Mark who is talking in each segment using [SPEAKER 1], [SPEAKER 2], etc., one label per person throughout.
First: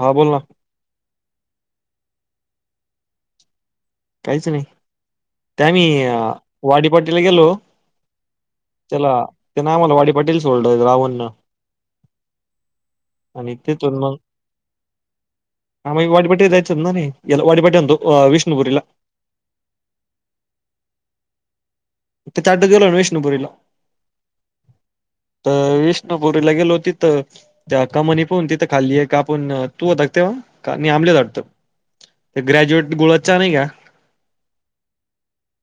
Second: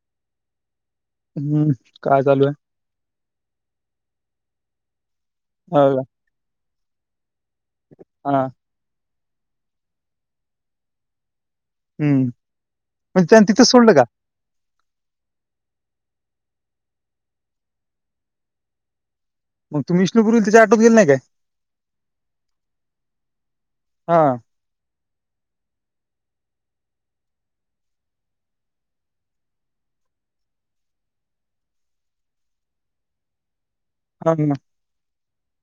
[SPEAKER 1] हा बोल ना.
[SPEAKER 2] हम्म काय चालू आय.
[SPEAKER 1] काहीच नाही. त्या मी
[SPEAKER 2] का?
[SPEAKER 1] अ- वाडी पाटीला गेलो.
[SPEAKER 2] हां.
[SPEAKER 1] चला ते न आमाला वाडी पाशी सोडल आव अण्णा.
[SPEAKER 2] हम्म पण त्यांन तिथंच
[SPEAKER 1] तिथून
[SPEAKER 2] सोडलका?
[SPEAKER 1] मग [unintelligible]
[SPEAKER 2] मग तुम्ही विष्णूपूरील त्याच्या ऑटो त गेलं नाय काय?
[SPEAKER 1] त्याच्या ऑटो त गेलो नं विष्णू पुरीला.
[SPEAKER 2] हां,
[SPEAKER 1] तर विष्णुपुरीला गेलो. तिथं त्या कमानीतून तिथं खाली एक आपण तू होता तेव्हा का नई आंबले होता वांटत. एक ग्रॅज्युएट गुळाचा नाही का.
[SPEAKER 2] कर ना.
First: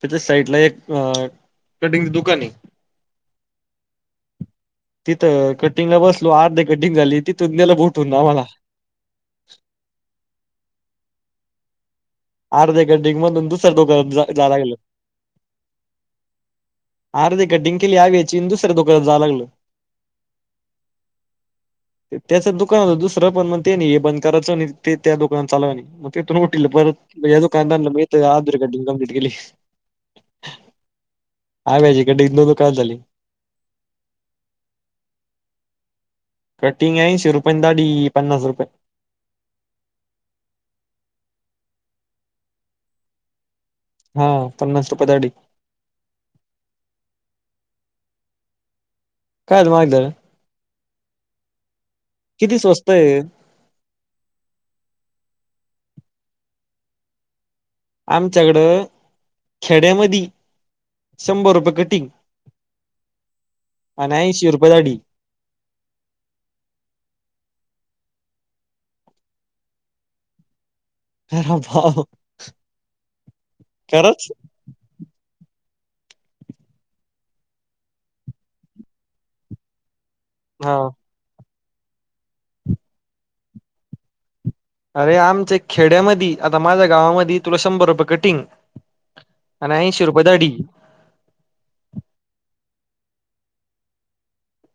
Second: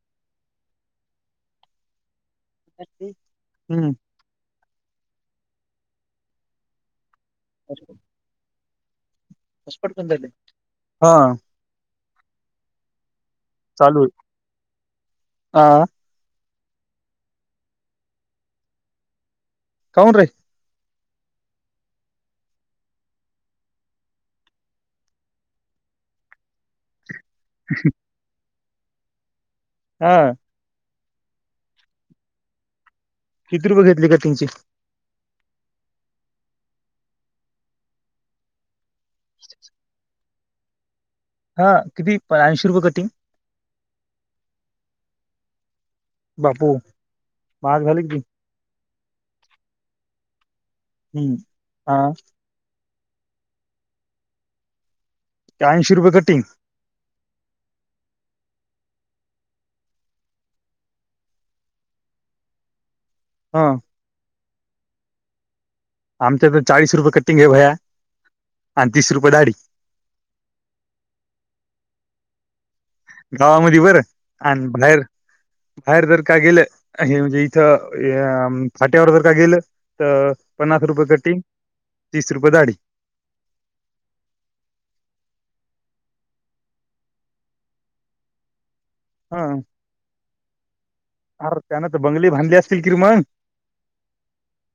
[SPEAKER 1] त्याच्या साईइड ला एक अ कटिंग दुकान ये.
[SPEAKER 2] हम्म.
[SPEAKER 1] तिथं कटिंग ला बसलो आर्धीर कटिंग झाली तिथ - त नेल [unintelligible] आम्हाला
[SPEAKER 2] हॉट - स्पॉट बंद हाय वाटते. हां.
[SPEAKER 1] आर्धे कटिंग मधून-
[SPEAKER 2] चालू आहे. हां,
[SPEAKER 1] [unintelligible] यबयडझ
[SPEAKER 2] काौन र्री
[SPEAKER 1] त्याच दुकान होत दुसरं पण म ते नाही हे बंद करायचं आणि ते त्या दुकान चालव मग तेथून उटल परत य कारयणा मी कमपलीट केली
[SPEAKER 2] हा
[SPEAKER 1] हा माजेकडे नो दु काात झाली
[SPEAKER 2] कित बघेतले का तिचे
[SPEAKER 1] कटिंग आहेऐशीे रुपयं दाडी पन्नास रुपये
[SPEAKER 2] हा किती ऐंशी रुपये कटिंग
[SPEAKER 1] हा पन्नास रुपये दाडी
[SPEAKER 2] बापू माझ झालीी
[SPEAKER 1] कायल मागार
[SPEAKER 2] हम्म हा
[SPEAKER 1] तय
[SPEAKER 2] ऐंशी रुपये कटिंग
[SPEAKER 1] आमच्याकडं खेड्यामध्ये शंभर रुपये कटिंग
[SPEAKER 2] हां,
[SPEAKER 1] अनं ऐंशी रुपये बदाडी
[SPEAKER 2] आमच्या तर चाळीस रुपये कटिंग घ भया आणि तीस रुपये दाढी
[SPEAKER 1] करा बाप
[SPEAKER 2] गावामध्ये बरं आणि बाहेर बाहेर जर का गेलं हे म्हणजे इथं फाट्यावर जर का गेलं तर
[SPEAKER 1] हा
[SPEAKER 2] पन्नास रुपये कटिंग तीस रुपये दाढी
[SPEAKER 1] अरे आमच्या खेड्यामध्ये आता माझ्या गावामध्ये तुला शंभर रुपये कटिंग
[SPEAKER 2] हा
[SPEAKER 1] आणि ऐंशी रुपये दाढी
[SPEAKER 2] अर त्यान तर बंगले बांधले असतील किरमान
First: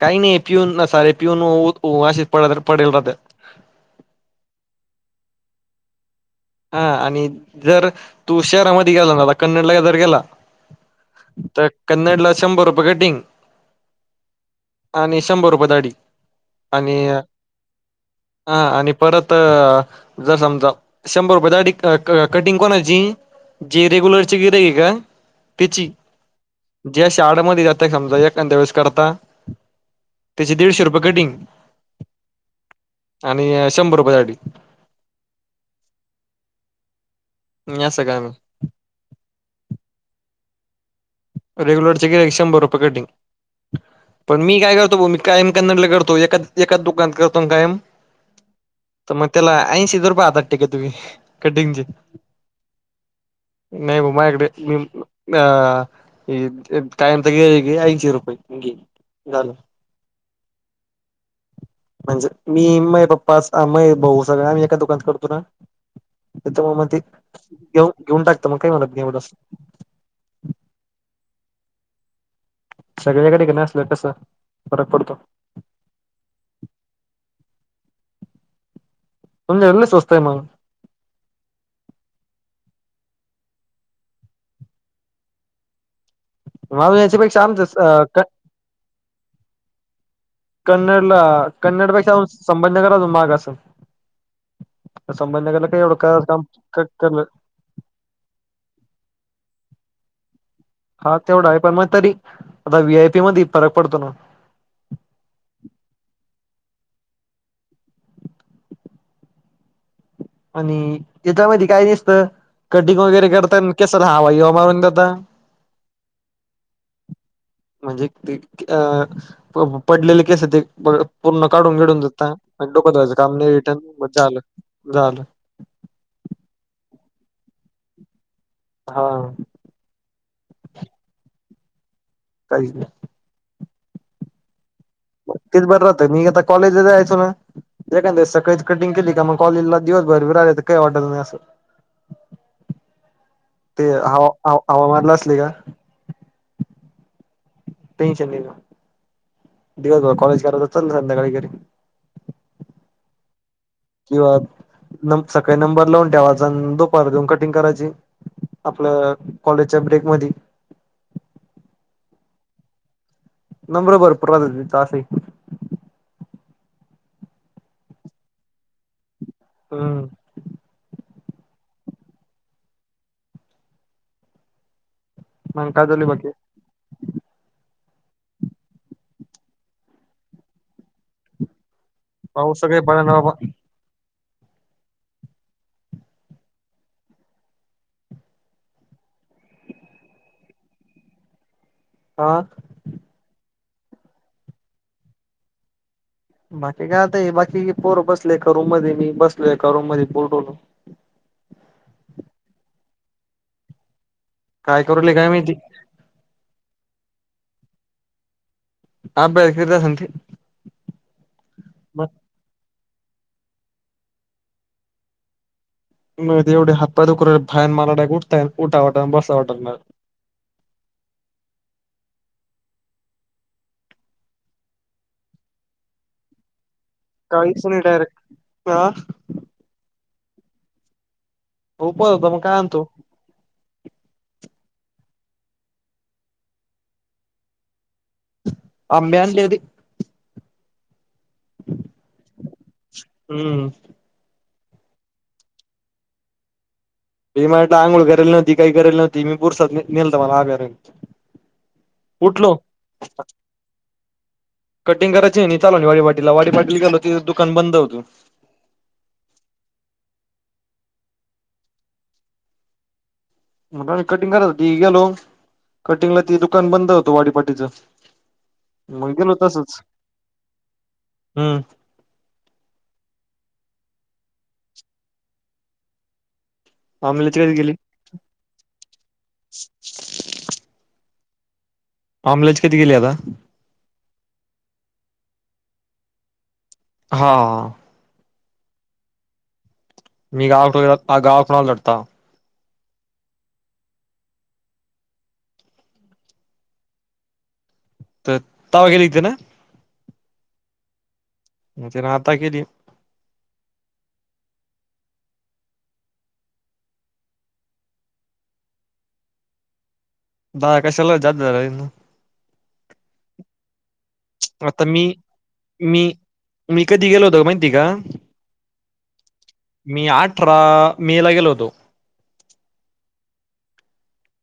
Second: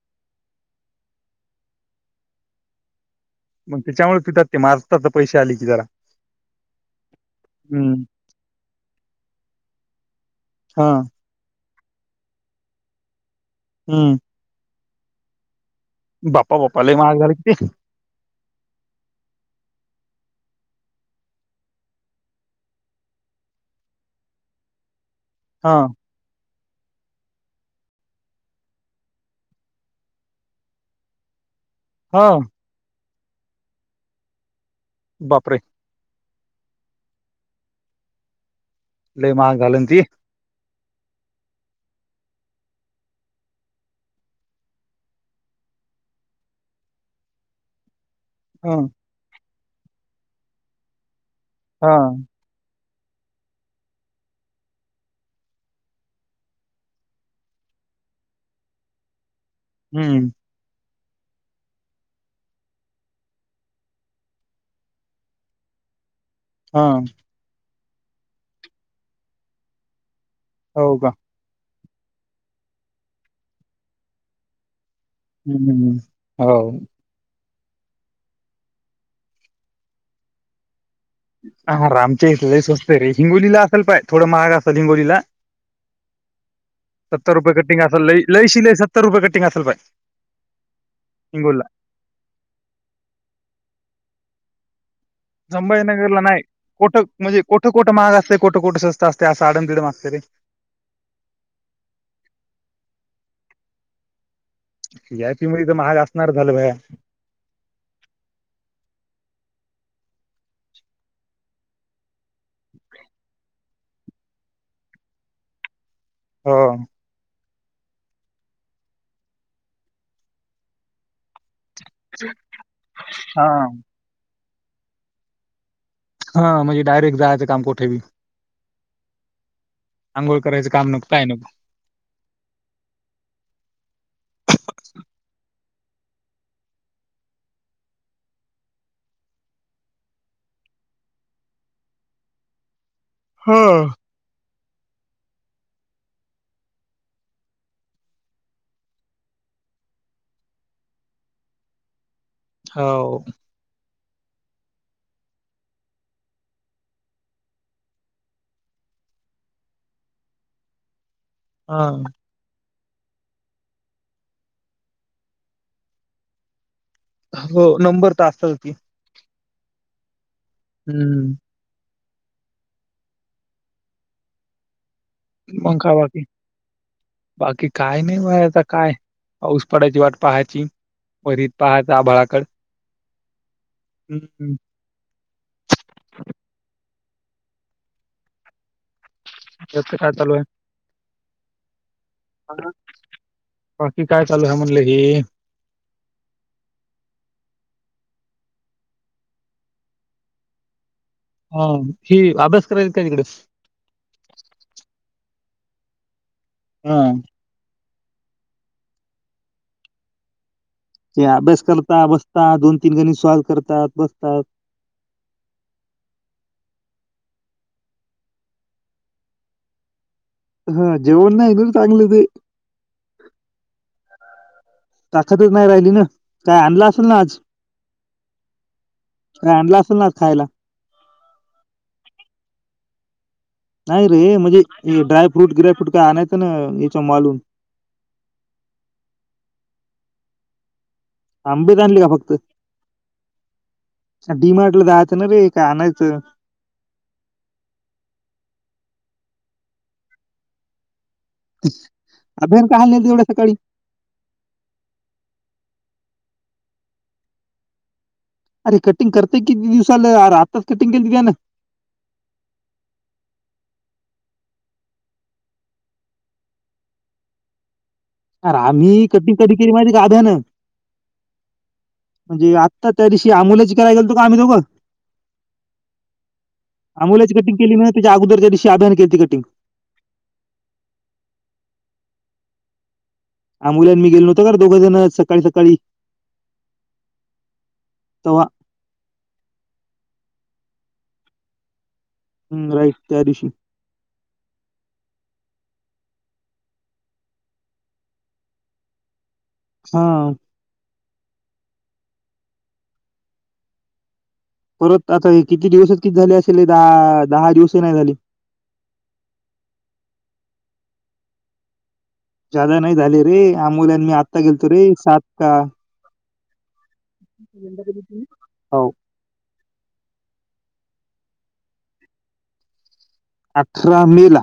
[SPEAKER 1] काही नाही पिऊन न सारे पिऊन वाशित पडेल राहतात
[SPEAKER 2] मग त्याच्यामुळे पितात ते माजतात तर पैसे आले कि जरा
[SPEAKER 1] हा आणि जर
[SPEAKER 2] हम्म
[SPEAKER 1] तू शहरामध्ये गेला ना कन्नडला जर गेला
[SPEAKER 2] हा
[SPEAKER 1] तर कन्नडला शंभर रुपये कटिंग
[SPEAKER 2] हम्म
[SPEAKER 1] आणि शंभर रुपये दाढी
[SPEAKER 2] बाप्पा बाप्पा लई
[SPEAKER 1] आणि
[SPEAKER 2] महाग झाल की ते
[SPEAKER 1] हा आणि परत जर समजा शंभर रुपये दाढी क क कटिंग कोणाची जी रेग्युलरचे गिऱ्हाईक का
[SPEAKER 2] हा
[SPEAKER 1] पिची ज्या शाडमध्ये जातात समजा एखांद्या वेेळेस करता त्याची दीडशे रुपये कटिंग
[SPEAKER 2] ह
[SPEAKER 1] आणि शंभर रुपये साठी
[SPEAKER 2] बापरे.
[SPEAKER 1] या सगळ्यांनी.
[SPEAKER 2] लय महाग झाल ना ती
[SPEAKER 1] रेग्युलरचे गिऱ्हाईक शंभर रुपये कटिंग. पण मी काय करतो बुवा मी कायम कन्नड ला करतो एका एकाच दुकानात करतो आणि कायम
[SPEAKER 2] ह.
[SPEAKER 1] तर मग त्याला ऐंशीच रुपय हातात टेकवितो मी. कटिंग चे.
[SPEAKER 2] हा
[SPEAKER 1] नाही मग माझ्याकडे मी अ. ये ये कायमच गिऱ्हाईक घे ऐंशी रुपये घे झालं.
[SPEAKER 2] हम्म.
[SPEAKER 1] म्हणजे मी, माय पप्पा, आ माय भाऊ सगळ्या आम्ही एका दुकानात करतो ना. ते त म
[SPEAKER 2] हा
[SPEAKER 1] म ते येऊ घेऊन टाकतं, मग काय म्हणत नाही एवढ असं.
[SPEAKER 2] हो का.
[SPEAKER 1] सगळ्याकडे [unintelligible] न असंल तसं फरक पडतो.
[SPEAKER 2] हम्म हम् हो.
[SPEAKER 1] तुमच्याकड लय स्वस्त हाय मग.
[SPEAKER 2] हा रं आमच्या इथं लई स्वस्त हाय रे. हिंगोलीला असेल पाय थोड महाग असेल हिंगोलीला.
[SPEAKER 1] माझ
[SPEAKER 2] सत्तर
[SPEAKER 1] याच्यापेक्षा
[SPEAKER 2] रुपये कटिंग
[SPEAKER 1] आमचं
[SPEAKER 2] असेल लय
[SPEAKER 1] अ
[SPEAKER 2] लयशी लय सत्तर रुपये कटिंग असेल पाय
[SPEAKER 1] कन्नडला
[SPEAKER 2] हिंगोलीला
[SPEAKER 1] कन्नडपेक्षा संगमनेर महाग असंल.
[SPEAKER 2] संभाजीनगरला
[SPEAKER 1] एवढं
[SPEAKER 2] नाही कोठं
[SPEAKER 1] काम
[SPEAKER 2] म्हणजे कोठं कोठं महाग असतंय कोठं कोठं स्वत असतंय, आडम धीडम असतं. सरी.
[SPEAKER 1] हा तेवढा आहे पण मग तरी आता व्ही आयपी मध्ये फरक पडतो ना.
[SPEAKER 2] सी आय पी मध्ये तर महाग असणार झालं भैया.
[SPEAKER 1] आणि तिच्यामध्ये काय दिसतं कटिंग वगैरे करताना केस रहावा [unintelligible] देता.
[SPEAKER 2] हो
[SPEAKER 1] म्हणजे ते अ पडलेले केस ते पूर्ण काढून बीडून धुता आणि डोकं धुवायचं काम
[SPEAKER 2] हा
[SPEAKER 1] नाही रिटर्न मग झालं. झालं.
[SPEAKER 2] हा म्हणजे डायरेक्ट जायचं काम कुठे बी.
[SPEAKER 1] हा.
[SPEAKER 2] आांघोळ करायचं काम नको काय नको.
[SPEAKER 1] काय झालं. तेच बरं राहत मी आता कॉलेजला जायचो ना एखाद दिवस सकाळीच कटिंग केली का मग कॉलेजला दिवस भर फिरायचं तर काहीच वाटत नाही असं.
[SPEAKER 2] हो
[SPEAKER 1] ते हवा. आ हवामानला असले का. टेन्शन नाही ना दिवस भर कॉलेज करायचं चल संध्याकाळी घरी.
[SPEAKER 2] हव.
[SPEAKER 1] किंवा न सकाळी नंबर लावून ठेवायचा दुपारी जाऊन कटिंग करायची आपल्या कॉलेजच्या ब्रेक मधी.
[SPEAKER 2] हा.
[SPEAKER 1] नंबर भरपूर राहतात तिथे असायची.
[SPEAKER 2] हो नंबर तर असेल की
[SPEAKER 1] ह.
[SPEAKER 2] हम्म. मग
[SPEAKER 1] काय झाली
[SPEAKER 2] खावा की
[SPEAKER 1] बाकी
[SPEAKER 2] बाकी काय नाही बा आता काय पाऊस पडाची वाट पाहायची वरीत पाह.
[SPEAKER 1] पाऊ सगळे ब ना [inaudible]
[SPEAKER 2] हम् हम्. काय चालू आहे.
[SPEAKER 1] आा.
[SPEAKER 2] बाकी काय चालू आहे म्हणलं हे.
[SPEAKER 1] बाकी काय आता बाकी पोर बसल एका रूम मध्ये मी बसलो एका रूम मध्ये पोर
[SPEAKER 2] ह ही अभ्यास करायची. का तिकडे
[SPEAKER 1] काय करूले काय माहिती
[SPEAKER 2] हम
[SPEAKER 1] [inaudible]
[SPEAKER 2] हे अभ्यास करता बसता दोन तीन गणी स्वाल करतात बसतात
[SPEAKER 1] म ते एवढे हप्पा दुक भयान मारडा उठता उठा वाट बसाता वाटणार
[SPEAKER 2] [inaudible] ताकदच नाही राहिली ना काय आणला असेल ना आज
[SPEAKER 1] काहीच नाही डायरेक्ट हा
[SPEAKER 2] काय आणला असेल ना आज खायला
[SPEAKER 1] [inaudible] मग कायआणतो
[SPEAKER 2] नाही रे म्हणजे ड्रायफ्रूट गिरायफ्रूट काय आणायचं ना याच्या मालून
[SPEAKER 1] आंबे आणल्याती
[SPEAKER 2] आंबीच आणली का फक्त
[SPEAKER 1] हम्म
[SPEAKER 2] डीमार्टला राहातं ना रे का आणायचं
[SPEAKER 1] [unintelligible] उठलो
[SPEAKER 2] अभियान का हाल नाही एवढ्या सकाळी
[SPEAKER 1] कटिंग करायची आहे चाल वा वाट वाडी पाटली गाल होती दुकान बंद होत
[SPEAKER 2] अरे कटिंग करतेय किती दिवस झालं आताच कटिंग केली का ना
[SPEAKER 1] कटिंग कराय हो ती गेलो कटिंगला ती दुकान बंद होतो वाडीपाटीचं
[SPEAKER 2] अरे आम्ही
[SPEAKER 1] मग गेलो
[SPEAKER 2] कटी कधी केली
[SPEAKER 1] तसंच
[SPEAKER 2] माझी अभ्यान
[SPEAKER 1] हम्म
[SPEAKER 2] म्हणजे आता त्या दिवशी आमोलाची करायला गेलतो आम्ही दोघं आमोलाची
[SPEAKER 1] आमल्याची कधी
[SPEAKER 2] कटिंग
[SPEAKER 1] गेली
[SPEAKER 2] केली म्हण त्याच्या अगोदरच्या दिशी अभ्यान केती कटिंग
[SPEAKER 1] आमलेची कधी केली आता
[SPEAKER 2] आ मुल्यां मी गेलोव्हतो का दोघ जण सकाळी सकाळी
[SPEAKER 1] हा
[SPEAKER 2] तवा
[SPEAKER 1] मी गाव गाव खुणाला लढता
[SPEAKER 2] हम् राईट त्या दिवशी
[SPEAKER 1] तर तवा गेलीेते ना
[SPEAKER 2] हा
[SPEAKER 1] म ते राहता कधी
[SPEAKER 2] परत आता हे किती दिवसच किती झाले असेल दहा दहा दिवस नाही झाले
[SPEAKER 1] हा कशाला जास्त करायच
[SPEAKER 2] जादा नाही झाले रे आ मुलांनी
[SPEAKER 1] आता मी मी मी कधी गेलो होतो माहिती का
[SPEAKER 2] हो
[SPEAKER 1] मी अठरा मे ला गेलो होतो
[SPEAKER 2] अठरा मे ला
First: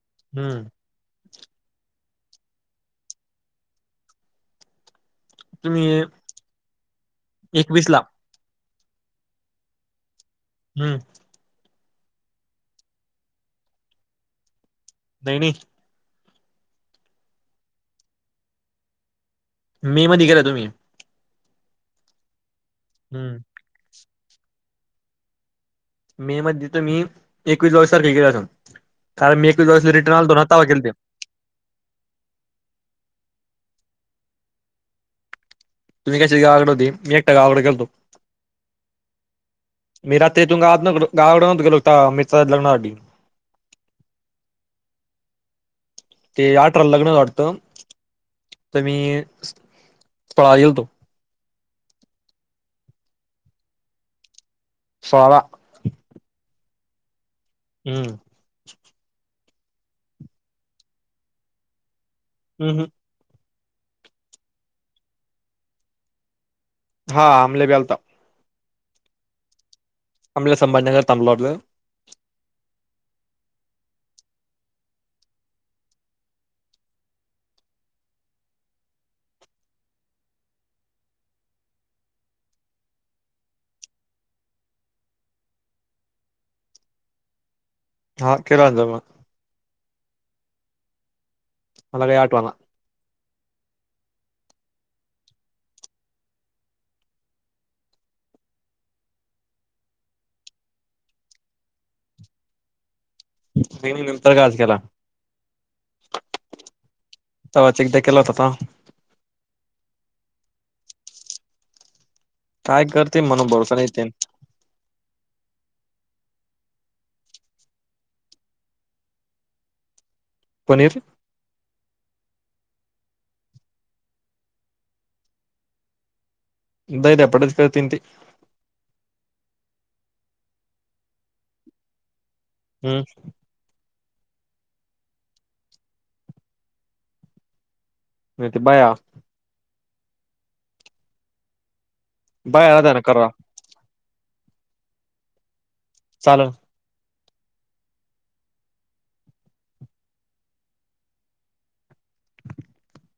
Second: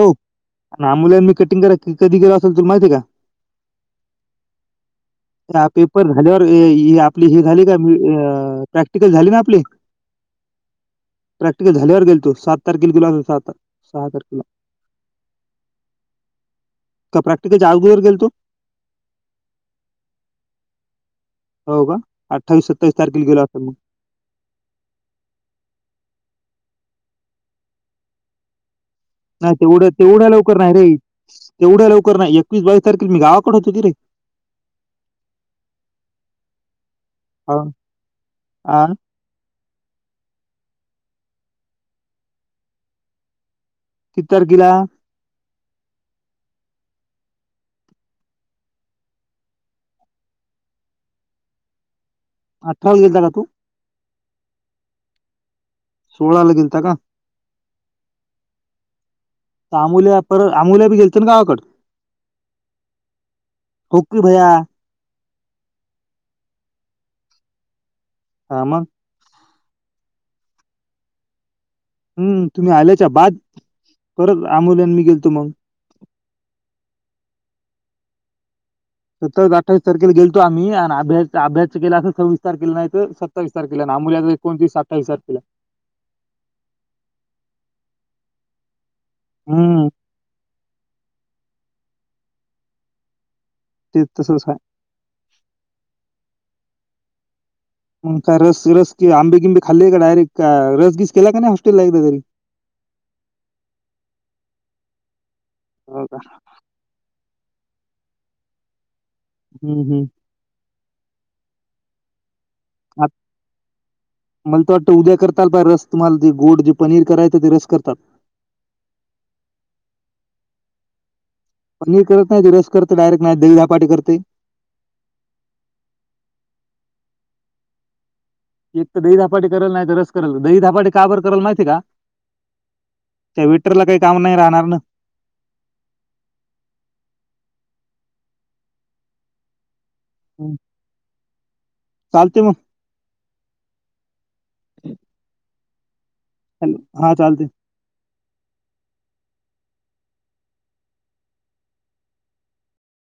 [SPEAKER 2] हो
[SPEAKER 1] हम्म
[SPEAKER 2] मुला मी कटिंग करा कधी गेलं असेल तुला माहिित आहे का ह
[SPEAKER 1] तुम्ही
[SPEAKER 2] पेपर झाल्यावर आपली हे झाली का
[SPEAKER 1] एकवीस ला
[SPEAKER 2] अ प्रॅक्टिकल झाले ना आपले
[SPEAKER 1] हम्म
[SPEAKER 2] झाल्यावर गेल तो सात तारखे सहा तारखेला.
[SPEAKER 1] नाही नाही
[SPEAKER 2] का प्रॅक्टिकल च्या अगोदर गेलतो.
[SPEAKER 1] मे मध्ये गेलं तुम्ही.
[SPEAKER 2] हो का अ अठ्ठावी सत्वीस तारखे
[SPEAKER 1] हम्म
[SPEAKER 2] गेलो असल
[SPEAKER 1] मे मध्ये तुम्ही एकवीस बाविस तारखेला गेलेलो.
[SPEAKER 2] नाही. तेवढ्या तेवढ्या लवकर नाही रे तेवढ्या लवकर नाही एकवीस बावीस तारखेल मी गावात कड होत की रे.
[SPEAKER 1] तुम्ही कशी गावाकडे होते. मी एकट्या
[SPEAKER 2] हा,
[SPEAKER 1] गावाकड गेलतो.
[SPEAKER 2] आ,
[SPEAKER 1] मी रात्री इथून गावाकडं गेलो, होतो मित्रांच्या लग्नासाठी
[SPEAKER 2] किती तारखेला.
[SPEAKER 1] ते अठराला लग्न वाटतं, त मी सोळाला गेलतो.
[SPEAKER 2] अठराला गेलता का तु.
[SPEAKER 1] सोळा
[SPEAKER 2] सोळा ला गेलता का!
[SPEAKER 1] हम्म.
[SPEAKER 2] थांबल्या तरी आपल्या बी गेले तर परत गावाकडे.
[SPEAKER 1] हम्म हम्
[SPEAKER 2] होकी भैया.
[SPEAKER 1] हा अमल्या बी अलता.
[SPEAKER 2] ह म
[SPEAKER 1] अमल्या संभाजीनगरला थांबला
[SPEAKER 2] हम्म तुम्ही आल्याच्या बाद परत आमोल्यान मी गेलतो म सत्तावीस अठ्ठावीस तारखेला गेलो आम्ही आणि अभ्या अभ्यास के अस सव्वीस तार केलं नाही तर सत्तावीस तारखेला ना आमल्या एकोणतीस अठ्ठावीस तारखेला
[SPEAKER 1] हा के अंद मग.
[SPEAKER 2] हम्म.
[SPEAKER 1] मला काय आटवाना!
[SPEAKER 2] तीर्थसंर्कार का रस रसि आंबे गिंबे खाल्ले का डायरेक्ट का रसगीस केला का नाही हॉस्टेलला एकदा तरी,
[SPEAKER 1] त नंतर केला.
[SPEAKER 2] हो का?
[SPEAKER 1] तवाच एकदा केला त
[SPEAKER 2] हम्म हम्म
[SPEAKER 1] काय करते मन भरोसा नाही ते.
[SPEAKER 2] य रस तुम्हाला जे गोड जे पनीर करायचं ते रस करतात.
[SPEAKER 1] पनीर
[SPEAKER 2] पनीर करत नाही ते रस करते डायरेक्ट नाही दही झधपाटी करते.
[SPEAKER 1] दही धपाटच करत ते.
[SPEAKER 2] एक तर दही धापाटी कराल नाही तर रस कराल दही धापाटी काबर कराला माहितीय का?
[SPEAKER 1] हम्म
[SPEAKER 2] त्या विटरला काय. काम नाही राहणार ना.
[SPEAKER 1] नाही ते बाया
[SPEAKER 2] होम
[SPEAKER 1] बाय अ ना कर
[SPEAKER 2] ह
[SPEAKER 1] चालन
[SPEAKER 2] हॅ हा चालते